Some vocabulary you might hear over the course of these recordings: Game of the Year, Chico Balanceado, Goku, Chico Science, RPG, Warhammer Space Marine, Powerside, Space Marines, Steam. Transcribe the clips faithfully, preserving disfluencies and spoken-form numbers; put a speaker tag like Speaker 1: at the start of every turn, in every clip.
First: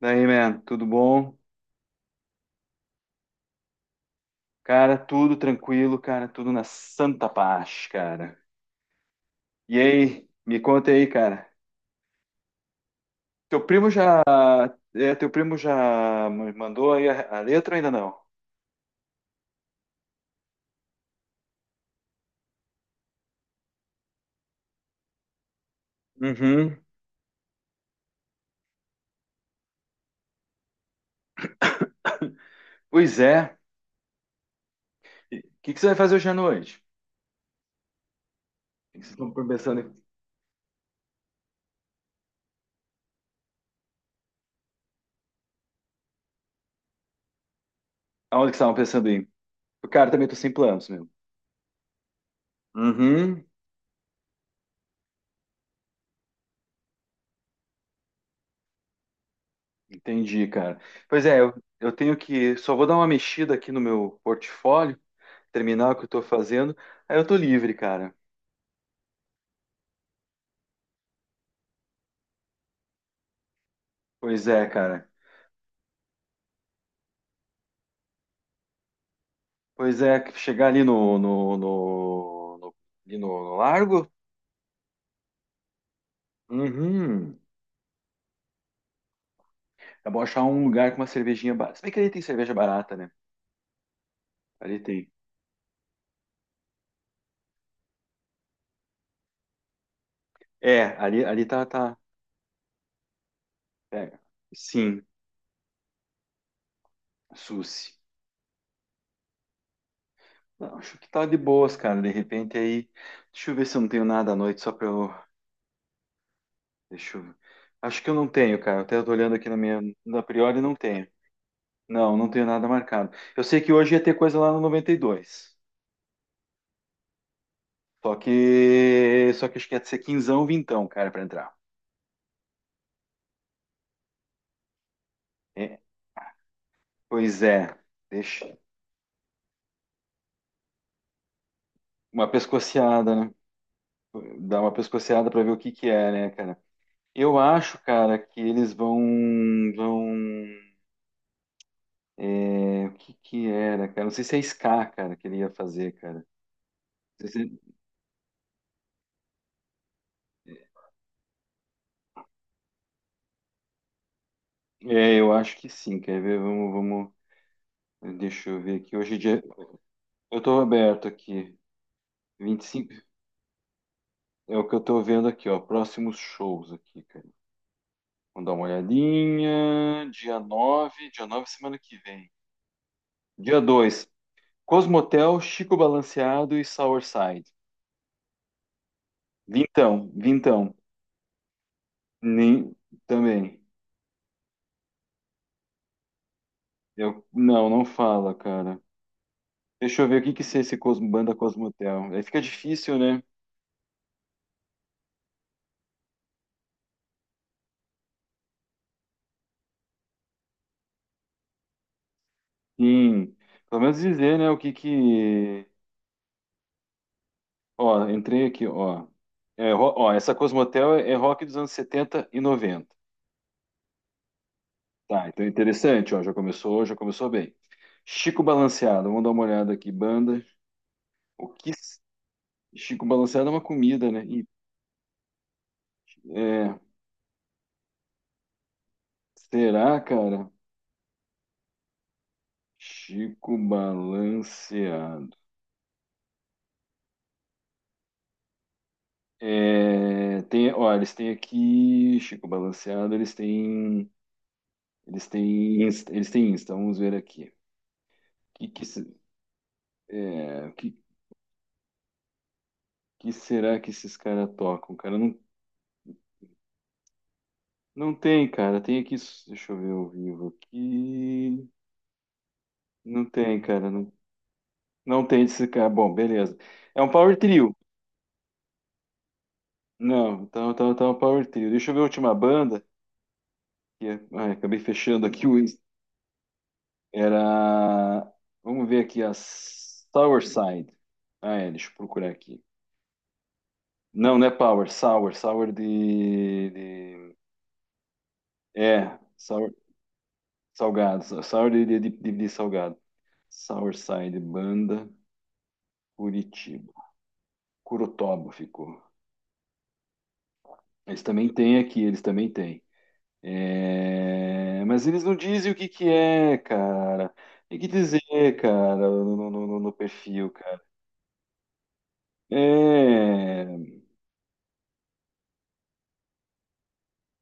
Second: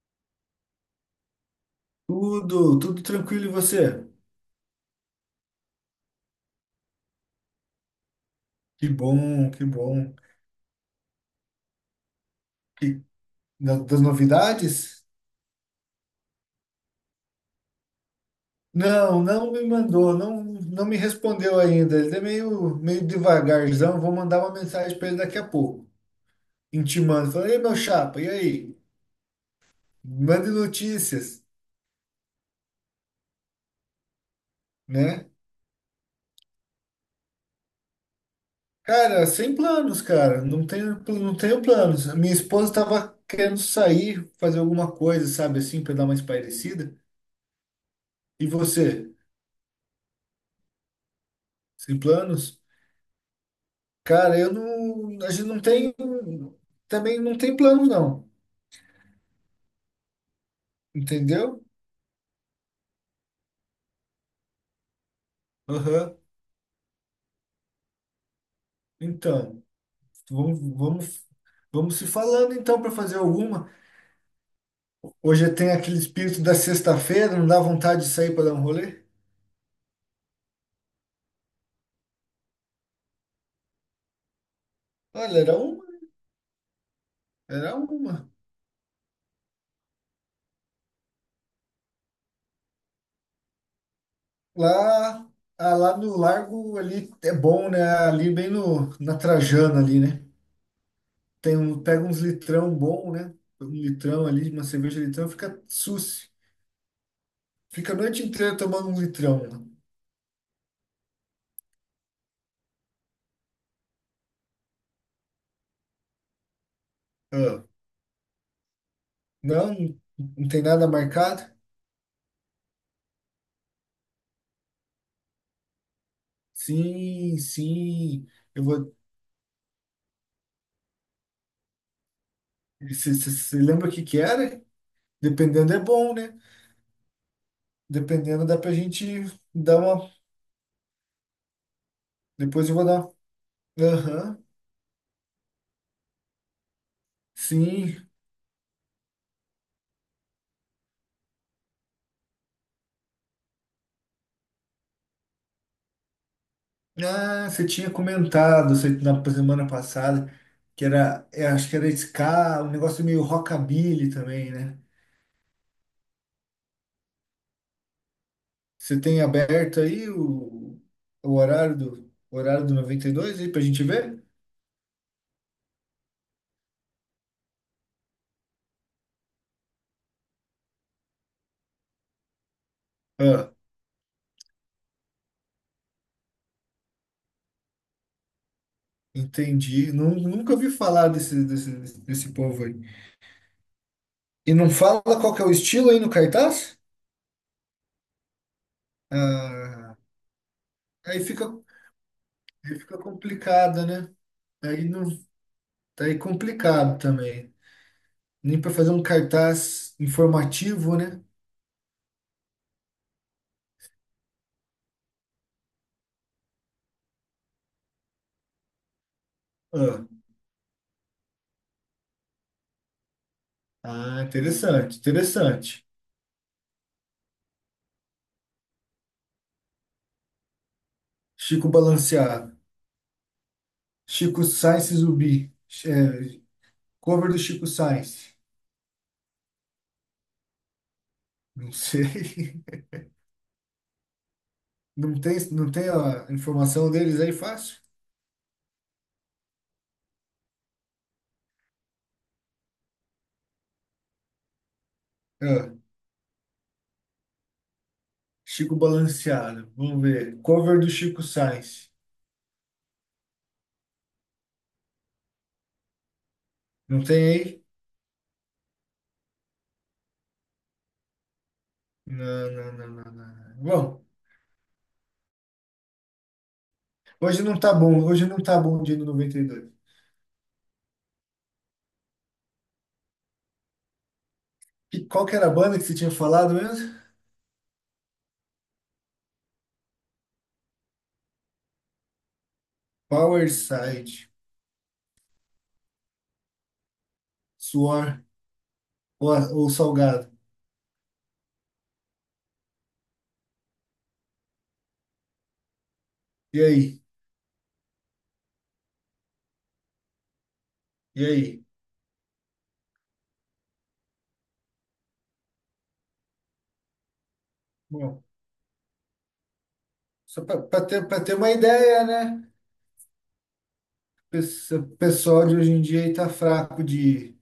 Speaker 1: Daí, man, tudo bom?
Speaker 2: Tudo, tudo tranquilo e você?
Speaker 1: Cara, tudo tranquilo, cara, tudo na santa paz, cara.
Speaker 2: Que bom, que
Speaker 1: E
Speaker 2: bom.
Speaker 1: aí, me conta aí, cara.
Speaker 2: que
Speaker 1: Teu
Speaker 2: da-
Speaker 1: primo
Speaker 2: Das
Speaker 1: já,
Speaker 2: novidades?
Speaker 1: é, teu primo já me mandou aí a, a letra ou ainda não?
Speaker 2: Não, não me mandou, não, não me respondeu ainda. Ele é meio, meio devagarzão. Vou mandar uma mensagem para ele daqui a pouco,
Speaker 1: Uhum.
Speaker 2: intimando. Falando, ei, meu chapa, e aí? Mande notícias,
Speaker 1: Pois é.
Speaker 2: né?
Speaker 1: O que que você vai fazer hoje à noite? O que que vocês
Speaker 2: Cara,
Speaker 1: estão
Speaker 2: sem
Speaker 1: pensando?
Speaker 2: planos,
Speaker 1: em-
Speaker 2: cara. Não tenho, não tenho planos. A minha esposa estava querendo sair, fazer alguma coisa, sabe assim, para dar uma espairecida. E
Speaker 1: Aonde que vocês estavam pensando
Speaker 2: você?
Speaker 1: em? Cara, também tô sem planos, meu.
Speaker 2: Sem planos?
Speaker 1: Uhum.
Speaker 2: Cara, eu não. A gente não tem. Também não tem plano, não.
Speaker 1: Entendi, cara. Pois é, eu,
Speaker 2: Entendeu?
Speaker 1: eu tenho que. Só vou dar uma mexida aqui no meu portfólio, terminar o que eu
Speaker 2: Aham.
Speaker 1: tô fazendo, aí eu tô livre, cara.
Speaker 2: Então, vamos, vamos, vamos se falando então para fazer alguma.
Speaker 1: Pois é, cara.
Speaker 2: Hoje tem aquele espírito da sexta-feira, não dá vontade de sair para dar um rolê?
Speaker 1: Pois é, que chegar ali no, no, no, no- ali no, no largo.
Speaker 2: Olha, era uma,
Speaker 1: Uhum.
Speaker 2: era uma.
Speaker 1: É bom achar um lugar com uma cervejinha barata. Se bem que ali tem cerveja barata, né? Ali tem.
Speaker 2: Lá, ah, lá no Largo ali é bom, né? Ali bem no, na Trajana ali, né?
Speaker 1: É, ali, ali
Speaker 2: Tem
Speaker 1: tá,
Speaker 2: um,
Speaker 1: tá.
Speaker 2: pega uns litrão bom, né? Um
Speaker 1: é,
Speaker 2: litrão ali, uma cerveja
Speaker 1: Sim,
Speaker 2: litrão, fica susse.
Speaker 1: Suzy.
Speaker 2: Fica a noite inteira tomando um litrão, né?
Speaker 1: Não, acho que tá de boas, cara. De repente aí. Deixa eu ver se eu não tenho nada à noite, só pra eu. Deixa eu.
Speaker 2: Ah,
Speaker 1: Acho que eu não tenho, cara. Até eu tô olhando aqui na
Speaker 2: não,
Speaker 1: minha. Na
Speaker 2: não
Speaker 1: priori
Speaker 2: tem
Speaker 1: não
Speaker 2: nada
Speaker 1: tenho.
Speaker 2: marcado?
Speaker 1: Não, não tenho nada marcado. Eu sei que hoje ia ter coisa lá no noventa e dois.
Speaker 2: Sim,
Speaker 1: Só
Speaker 2: sim. Eu vou.
Speaker 1: que. Só que acho que ia ser quinzão, vintão, cara, pra entrar.
Speaker 2: Você lembra o que que era? Dependendo é
Speaker 1: É.
Speaker 2: bom, né?
Speaker 1: Pois é.
Speaker 2: Dependendo
Speaker 1: Deixa.
Speaker 2: dá pra gente dar uma.
Speaker 1: Uma
Speaker 2: Depois eu vou dar.
Speaker 1: pescoceada, né?
Speaker 2: Aham,
Speaker 1: Dá uma pescoceada pra ver o que que é, né, cara? Eu acho,
Speaker 2: sim.
Speaker 1: cara, que eles vão. Vão. é, O que que era, cara? Não sei se é Ska, cara, que ele ia fazer, cara. Não sei
Speaker 2: Ah, você
Speaker 1: se-
Speaker 2: tinha comentado cê- na semana passada que era. é, acho que era ska, um negócio meio rockabilly também, né?
Speaker 1: É, é, eu acho que sim. Quer ver? Vamos, vamos. Deixa eu ver aqui.
Speaker 2: Você
Speaker 1: Hoje em
Speaker 2: tem
Speaker 1: dia.
Speaker 2: aberto aí
Speaker 1: Eu tô
Speaker 2: o,
Speaker 1: aberto
Speaker 2: o
Speaker 1: aqui.
Speaker 2: horário do, o
Speaker 1: Vinte e
Speaker 2: horário do
Speaker 1: cinco.
Speaker 2: noventa e dois aí pra gente ver?
Speaker 1: É o que eu tô vendo aqui, ó. Próximos shows aqui, cara. Vamos dar uma olhadinha. Dia nove, dia nove semana que vem.
Speaker 2: Ah,
Speaker 1: Dia dois. Cosmotel, Chico Balanceado e Sourside.
Speaker 2: entendi.
Speaker 1: Vintão,
Speaker 2: Nu- Nunca ouvi
Speaker 1: vintão.
Speaker 2: falar desse, desse, desse povo aí.
Speaker 1: Nem também.
Speaker 2: E não fala qual que é o estilo aí no cartaz?
Speaker 1: Eu não, não fala, cara.
Speaker 2: Ah,
Speaker 1: Deixa eu ver o que que é esse Cosmo,
Speaker 2: aí
Speaker 1: banda
Speaker 2: fica,
Speaker 1: Cosmotel. Aí fica
Speaker 2: aí
Speaker 1: difícil,
Speaker 2: fica
Speaker 1: né?
Speaker 2: complicado, né? Aí não, tá aí complicado também. Nem para fazer um cartaz informativo, né?
Speaker 1: Sim. Pelo menos dizer, né, o que que. Ó, entrei aqui, ó. É, ro-
Speaker 2: Ah,
Speaker 1: ó, essa Cosmotel é é rock dos anos setenta e noventa.
Speaker 2: ah, interessante,
Speaker 1: Tá, então é
Speaker 2: interessante.
Speaker 1: interessante, ó, já começou, já começou bem. Chico Balanceado, vamos dar uma olhada aqui, banda. O
Speaker 2: Chico
Speaker 1: que s-
Speaker 2: Balanceado.
Speaker 1: Chico Balanceado é uma comida, né?
Speaker 2: Chico
Speaker 1: E,
Speaker 2: Science Zumbi. É,
Speaker 1: é,
Speaker 2: cover do Chico Science.
Speaker 1: será, cara?
Speaker 2: Não sei.
Speaker 1: Chico
Speaker 2: Não
Speaker 1: Balanceado.
Speaker 2: tem, não tem a informação deles aí fácil?
Speaker 1: É, tem, ó, eles têm aqui Chico Balanceado, eles têm, eles
Speaker 2: Ah.
Speaker 1: têm, Insta- eles têm Insta. Vamos ver aqui. Que
Speaker 2: Chico
Speaker 1: que se-
Speaker 2: Balanceado. Vamos ver.
Speaker 1: é,
Speaker 2: Cover do
Speaker 1: que,
Speaker 2: Chico Sainz.
Speaker 1: que será que esses caras tocam? Cara, não,
Speaker 2: Não tem aí?
Speaker 1: não tem, cara. Tem aqui, deixa eu ver ao vivo aqui.
Speaker 2: Não, não, não, não,
Speaker 1: Não
Speaker 2: não. não.
Speaker 1: tem, cara.
Speaker 2: Bom,
Speaker 1: Não, não tem esse cara. Bom, beleza. É um power
Speaker 2: hoje não tá
Speaker 1: trio.
Speaker 2: bom. Hoje não tá bom o dia do noventa e dois. E dois.
Speaker 1: Não, então tá, tá tá um power trio. Deixa eu ver a última banda. Que é- ai, acabei
Speaker 2: E qual
Speaker 1: fechando
Speaker 2: que
Speaker 1: aqui
Speaker 2: era a
Speaker 1: o Insta.
Speaker 2: banda que você tinha falado mesmo?
Speaker 1: Era. Vamos ver aqui a Sour Side. Ah, é, deixa eu procurar aqui.
Speaker 2: Powerside.
Speaker 1: Não, não é Power, Sour, Sour de, de-
Speaker 2: Suor
Speaker 1: é,
Speaker 2: ou, ou
Speaker 1: Sour,
Speaker 2: Salgado.
Speaker 1: salgado, Sour de, de, de, de salgado. Sour Side, banda,
Speaker 2: E
Speaker 1: Curitiba.
Speaker 2: aí?
Speaker 1: Curutoba ficou. Eles
Speaker 2: E
Speaker 1: também
Speaker 2: aí?
Speaker 1: têm aqui, eles também têm. É, mas eles não dizem o que que é, cara. Tem que dizer,
Speaker 2: Bom,
Speaker 1: cara, no, no- no- no
Speaker 2: só
Speaker 1: perfil, cara.
Speaker 2: para ter, para ter uma ideia, né?
Speaker 1: É,
Speaker 2: Pes- O pessoal de hoje em dia aí tá fraco de,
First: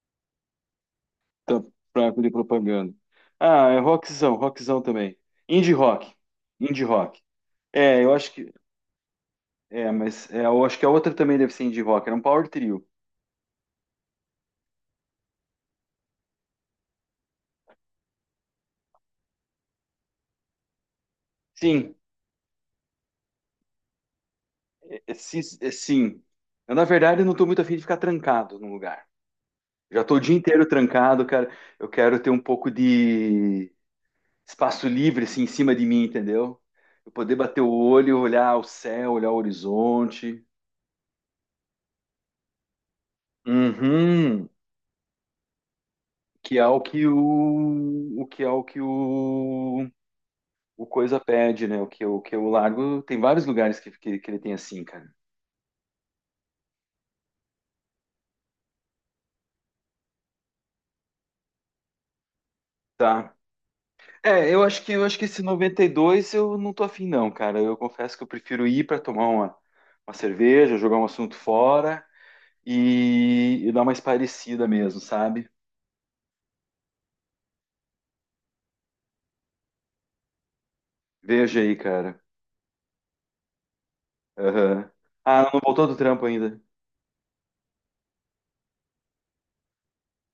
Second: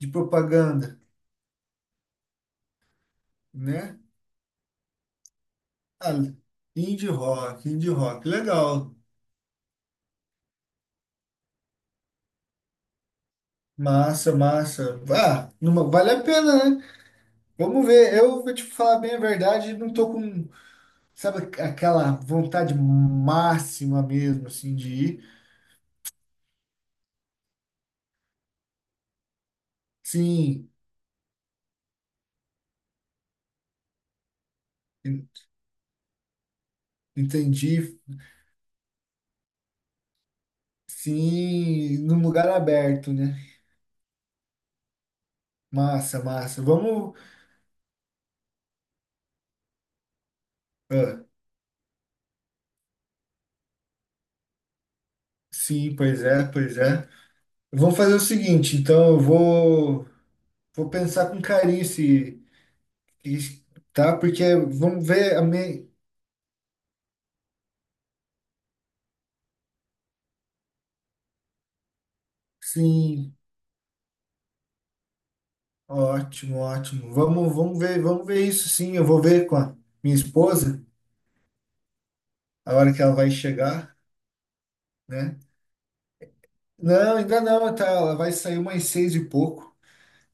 Speaker 2: de propaganda,
Speaker 1: tá, fraco de propaganda. Ah, é
Speaker 2: né?
Speaker 1: rockzão, rockzão também. Indie rock,
Speaker 2: Ah,
Speaker 1: indie
Speaker 2: indie
Speaker 1: rock.
Speaker 2: rock, indie
Speaker 1: É, eu
Speaker 2: rock.
Speaker 1: acho que,
Speaker 2: Legal.
Speaker 1: é, mas é, eu acho que a outra também deve ser indie rock. Era um power trio.
Speaker 2: Massa, massa. Ah, numa, vale a pena, né? Vamos ver. Eu vou te falar bem a verdade, não tô com, sabe,
Speaker 1: Sim,
Speaker 2: aquela vontade máxima mesmo, assim, de
Speaker 1: é, é,
Speaker 2: ir.
Speaker 1: sis- é, sim. Eu, na verdade, eu não estou muito afim de ficar trancado num lugar. Já estou o dia inteiro
Speaker 2: Sim,
Speaker 1: trancado, cara. Eu quero ter um pouco de espaço livre
Speaker 2: en-
Speaker 1: assim em cima de mim, entendeu? Eu poder bater o
Speaker 2: entendi.
Speaker 1: olho, olhar o céu, olhar o horizonte.
Speaker 2: Sim, num lugar aberto, né?
Speaker 1: Uhum.
Speaker 2: Massa,
Speaker 1: Que
Speaker 2: massa.
Speaker 1: é o que
Speaker 2: Vamos.
Speaker 1: o, o que é o que o, o coisa
Speaker 2: Ah,
Speaker 1: pede, né? O que o que o largo. Tem vários lugares que, que, que ele tem assim, cara.
Speaker 2: sim, pois é, pois é. Vamos fazer o seguinte, então eu vou, vou pensar com carinho se,
Speaker 1: Tá.
Speaker 2: se- tá? Porque
Speaker 1: É, eu acho que eu
Speaker 2: vamos
Speaker 1: acho que
Speaker 2: ver
Speaker 1: esse
Speaker 2: a
Speaker 1: noventa
Speaker 2: minha.
Speaker 1: e dois eu não tô afim não, cara. Eu confesso que eu prefiro ir para tomar uma, uma cerveja, jogar um assunto fora
Speaker 2: Sim,
Speaker 1: e, e dar uma espairecida mesmo, sabe?
Speaker 2: ótimo, ótimo. Vamos, vamos ver, vamos ver isso sim. Eu vou ver com a minha esposa
Speaker 1: Veja aí, cara.
Speaker 2: a hora que ela vai chegar,
Speaker 1: Aham.
Speaker 2: né?
Speaker 1: Ah, não voltou do trampo ainda.
Speaker 2: Não, ainda não, tá, ela vai sair umas seis e pouco.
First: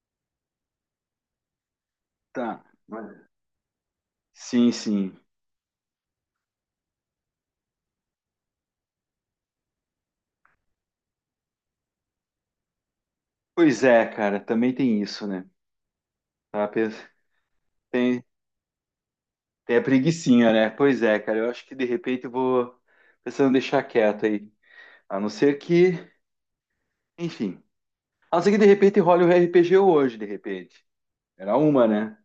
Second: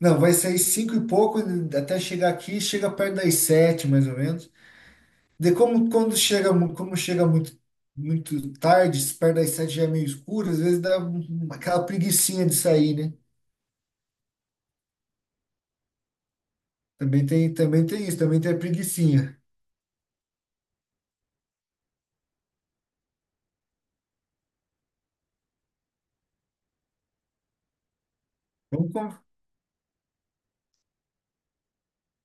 Speaker 2: Não, vai sair cinco e pouco até chegar aqui,
Speaker 1: Tá.
Speaker 2: chega perto das sete, mais ou menos.
Speaker 1: Sim, sim.
Speaker 2: De como quando chega, mu- como chega muito muito tarde, se perto das sete já é meio escuro, às vezes dá um- um, aquela preguicinha de sair, né?
Speaker 1: Pois é, cara, também tem isso, né? Tá, pens-
Speaker 2: Também tem, também tem isso,
Speaker 1: tem,
Speaker 2: também tem a preguicinha.
Speaker 1: tem a preguicinha, né? Pois é, cara, eu acho que de repente eu vou pensando em deixar quieto aí. A não ser que, enfim. A não ser que de
Speaker 2: Vamos,
Speaker 1: repente role
Speaker 2: con-
Speaker 1: o R P G hoje, de repente. Era uma, né?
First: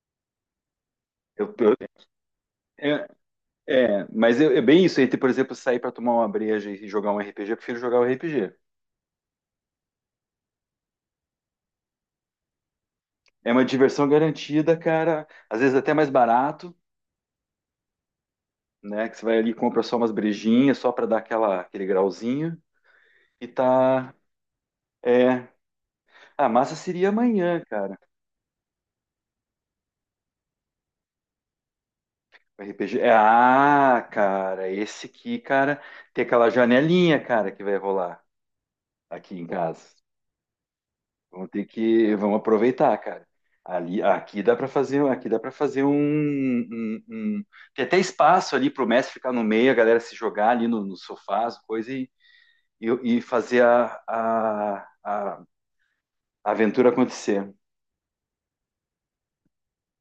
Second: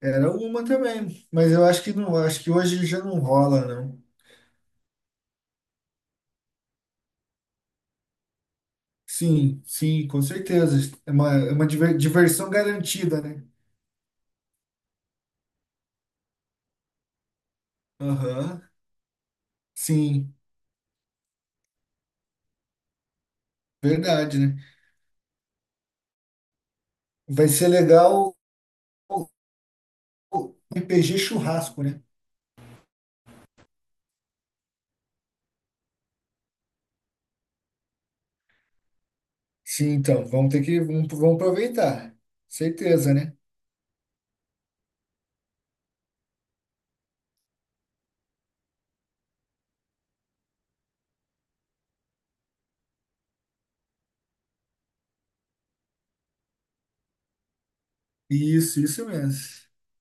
Speaker 2: Era uma também,
Speaker 1: Eu,
Speaker 2: mas eu
Speaker 1: eu-
Speaker 2: acho que não, acho que hoje já
Speaker 1: é,
Speaker 2: não rola, não.
Speaker 1: é, mas eu- é bem isso, entre, por exemplo, sair pra tomar uma breja e jogar um R P G, eu prefiro jogar o R P G.
Speaker 2: Sim, sim, com certeza. É uma, é uma diver- diversão garantida, né?
Speaker 1: É uma diversão garantida, cara. Às vezes até mais barato.
Speaker 2: Aham,
Speaker 1: Né? Que você vai ali e compra só umas
Speaker 2: sim,
Speaker 1: brejinhas, só para dar aquela, aquele grauzinho. E tá.
Speaker 2: verdade, né?
Speaker 1: É. Ah, massa seria
Speaker 2: Vai
Speaker 1: amanhã,
Speaker 2: ser
Speaker 1: cara.
Speaker 2: legal o o R P G churrasco, né?
Speaker 1: O R P G. É, ah, cara, esse aqui, cara, tem aquela janelinha, cara, que vai rolar aqui em
Speaker 2: Sim,
Speaker 1: casa.
Speaker 2: então, vamos ter que, vamos, vamos
Speaker 1: Vamos ter que.
Speaker 2: aproveitar.
Speaker 1: Vamos aproveitar,
Speaker 2: Certeza,
Speaker 1: cara.
Speaker 2: né?
Speaker 1: Ali, aqui dá para fazer, aqui dá para fazer um, um- um- tem até espaço ali para o mestre ficar no meio, a galera se jogar ali no, no sofá, as coisas e, e, e fazer a, a, a a aventura acontecer.
Speaker 2: Isso, isso mesmo.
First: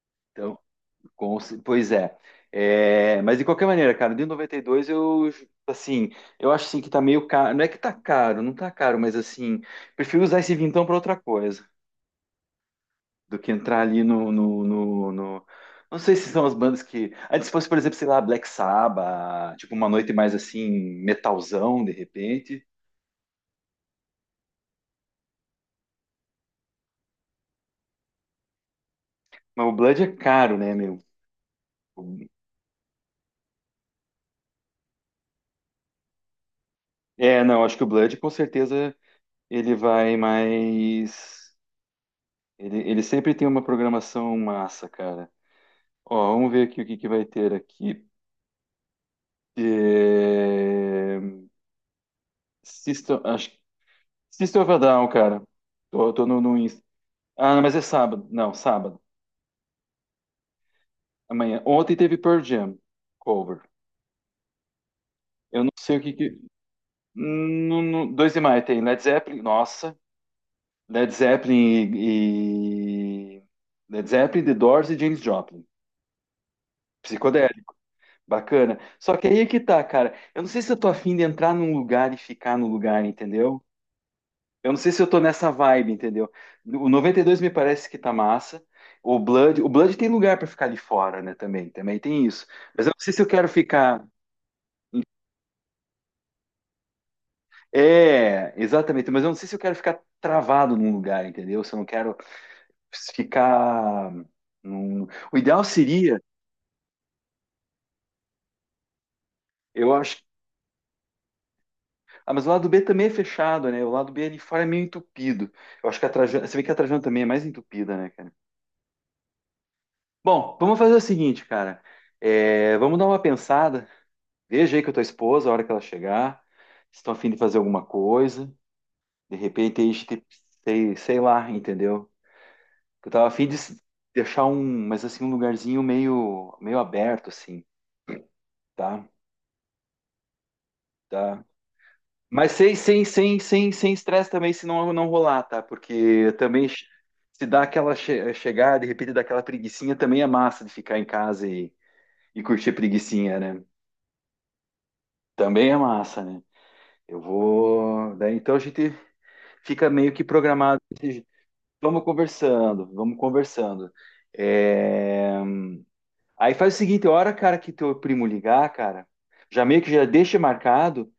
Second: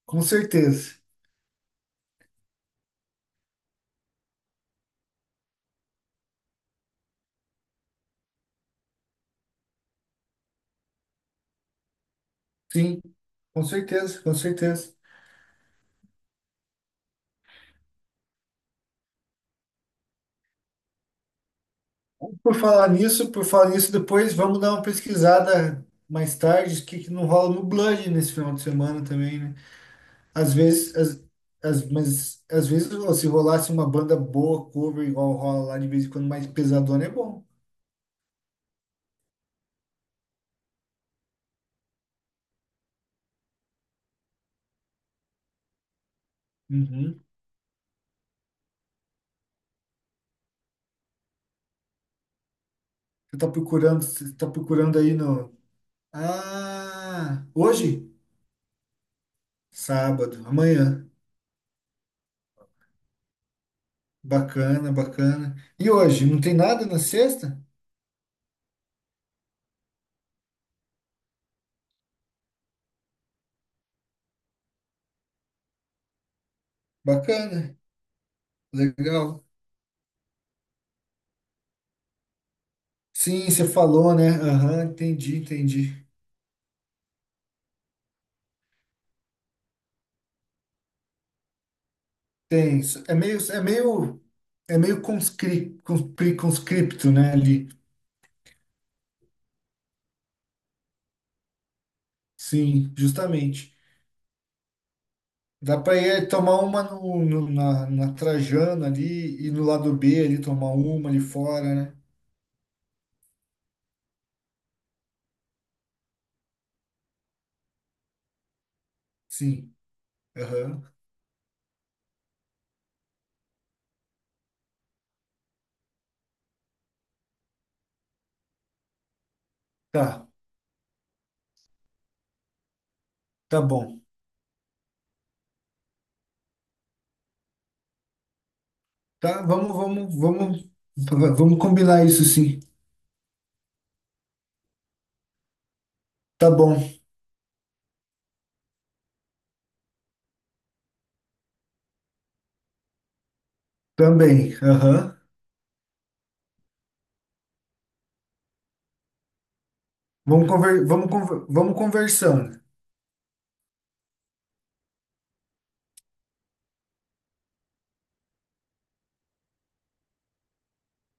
Speaker 2: Com
Speaker 1: Então,
Speaker 2: certeza.
Speaker 1: Com ce- pois é. É, mas de qualquer maneira, cara, de noventa e dois eu assim, eu acho assim que tá meio caro. Não é que tá caro, não tá caro, mas assim, prefiro usar esse vintão pra outra coisa
Speaker 2: Sim,
Speaker 1: do que
Speaker 2: com
Speaker 1: entrar ali
Speaker 2: certeza,
Speaker 1: no,
Speaker 2: com
Speaker 1: no,
Speaker 2: certeza.
Speaker 1: no, no- Não sei se são as bandas que. Antes fosse, por exemplo, sei lá, Black Sabbath, tipo uma noite mais assim, metalzão, de
Speaker 2: Por
Speaker 1: repente.
Speaker 2: falar nisso, por falar nisso, depois vamos dar uma pesquisada mais tarde, o que que não rola no Blood nesse final de semana também, né?
Speaker 1: Mas o Blood é
Speaker 2: Às
Speaker 1: caro, né,
Speaker 2: vezes,
Speaker 1: meu?
Speaker 2: às, às- mas às vezes ó, se rolasse uma banda boa, cover igual rola lá de vez em quando, mais pesadona é
Speaker 1: É,
Speaker 2: bom.
Speaker 1: não, acho que o Blood com certeza ele vai mais. Ele, ele sempre tem uma programação massa, cara. Ó, vamos ver aqui o que, que
Speaker 2: Uhum.
Speaker 1: vai ter aqui. É, System,
Speaker 2: Você tá
Speaker 1: acho... que-
Speaker 2: procurando, você tá
Speaker 1: System of a
Speaker 2: procurando
Speaker 1: Down,
Speaker 2: aí
Speaker 1: cara.
Speaker 2: no.
Speaker 1: Tô, tô no, no Insta.
Speaker 2: Ah,
Speaker 1: Ah, mas é
Speaker 2: hoje?
Speaker 1: sábado. Não, sábado.
Speaker 2: Sábado, amanhã.
Speaker 1: Amanhã. Ontem teve Pearl Jam cover.
Speaker 2: Bacana, bacana.
Speaker 1: Eu não
Speaker 2: E
Speaker 1: sei o que
Speaker 2: hoje?
Speaker 1: que...
Speaker 2: Não tem nada na sexta?
Speaker 1: No, no... dois de maio tem Led Zeppelin. Nossa. Led Zeppelin e... e- Led Zeppelin, The Doors e James Joplin. Psicodélico.
Speaker 2: Bacana,
Speaker 1: Bacana. Só que aí
Speaker 2: legal.
Speaker 1: é que tá, cara. Eu não sei se eu tô afim de entrar num lugar e ficar no lugar,
Speaker 2: Sim,
Speaker 1: entendeu?
Speaker 2: você falou, né?
Speaker 1: Eu não
Speaker 2: Aham,
Speaker 1: sei se eu tô
Speaker 2: entendi,
Speaker 1: nessa vibe,
Speaker 2: entendi.
Speaker 1: entendeu? O noventa e dois me parece que tá massa. O Blood, o Blood tem lugar pra ficar de fora, né? Também, também tem isso.
Speaker 2: Tem
Speaker 1: Mas eu não
Speaker 2: isso.
Speaker 1: sei
Speaker 2: É
Speaker 1: se eu
Speaker 2: meio,
Speaker 1: quero
Speaker 2: é
Speaker 1: ficar.
Speaker 2: meio, é meio conscri, conscri- conscripto, né, ali.
Speaker 1: É, exatamente. Mas eu não sei se eu quero ficar travado num lugar, entendeu? Se eu não quero
Speaker 2: Sim, justamente.
Speaker 1: ficar. num- O ideal
Speaker 2: Dá para ir
Speaker 1: seria,
Speaker 2: é, tomar uma no, no- na, na Trajano ali e no lado
Speaker 1: eu acho.
Speaker 2: B ali tomar uma ali fora, né?
Speaker 1: Ah, mas o lado B também é fechado, né? O lado B ali fora é meio entupido. Eu acho que a Trajano, você vê que a Trajano também é mais entupida, né, cara?
Speaker 2: Sim.
Speaker 1: Bom, vamos fazer
Speaker 2: Aham.
Speaker 1: o seguinte, cara. É, vamos dar uma pensada. Veja aí com a tua esposa a hora que ela chegar, se estão afim de fazer alguma coisa. De repente, aí, a gente,
Speaker 2: Tá,
Speaker 1: sei, sei lá, entendeu? Eu tava afim de
Speaker 2: tá
Speaker 1: s-
Speaker 2: bom.
Speaker 1: deixar um, mas assim, um lugarzinho meio, meio aberto, assim, tá?
Speaker 2: Tá, vamos, vamos, vamos,
Speaker 1: Tá.
Speaker 2: vamos combinar isso
Speaker 1: Mas
Speaker 2: sim.
Speaker 1: sem, sem, sem, sem, sem estresse também, se não, não rolar, tá? Porque
Speaker 2: Tá
Speaker 1: também che-
Speaker 2: bom,
Speaker 1: se dá aquela che chegar, de repente, daquela preguicinha, também é massa de ficar em casa e, e curtir a preguicinha, né?
Speaker 2: também. Aham.
Speaker 1: Também é massa, né? Eu vou. Daí, então a gente fica meio que
Speaker 2: Vamos
Speaker 1: programado
Speaker 2: conver, vamos,
Speaker 1: esses.
Speaker 2: conver- vamos
Speaker 1: Vamos
Speaker 2: conversando.
Speaker 1: conversando, vamos conversando. É. Aí faz o seguinte, a hora, cara, que teu primo ligar, cara, já meio que já deixa marcado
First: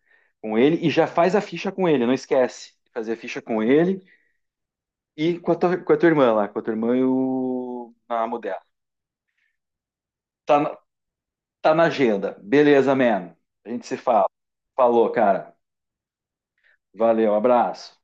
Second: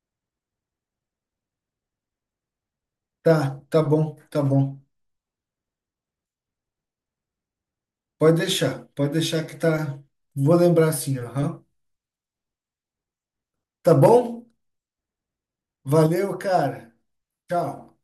Speaker 1: com ele e já faz a ficha com ele, não esquece. Fazer a ficha
Speaker 2: Tá,
Speaker 1: com
Speaker 2: tá
Speaker 1: ele
Speaker 2: bom, tá bom.
Speaker 1: e com a tua, com a tua irmã lá, com a tua irmã e o
Speaker 2: Pode
Speaker 1: amo dela.
Speaker 2: deixar, pode deixar que tá. Vou
Speaker 1: Tá na,
Speaker 2: lembrar sim, aham.
Speaker 1: tá na agenda. Beleza, man. A gente
Speaker 2: Tá
Speaker 1: se fala.
Speaker 2: bom?
Speaker 1: Falou, cara.
Speaker 2: Valeu, cara.
Speaker 1: Valeu, abraço.
Speaker 2: Tchau.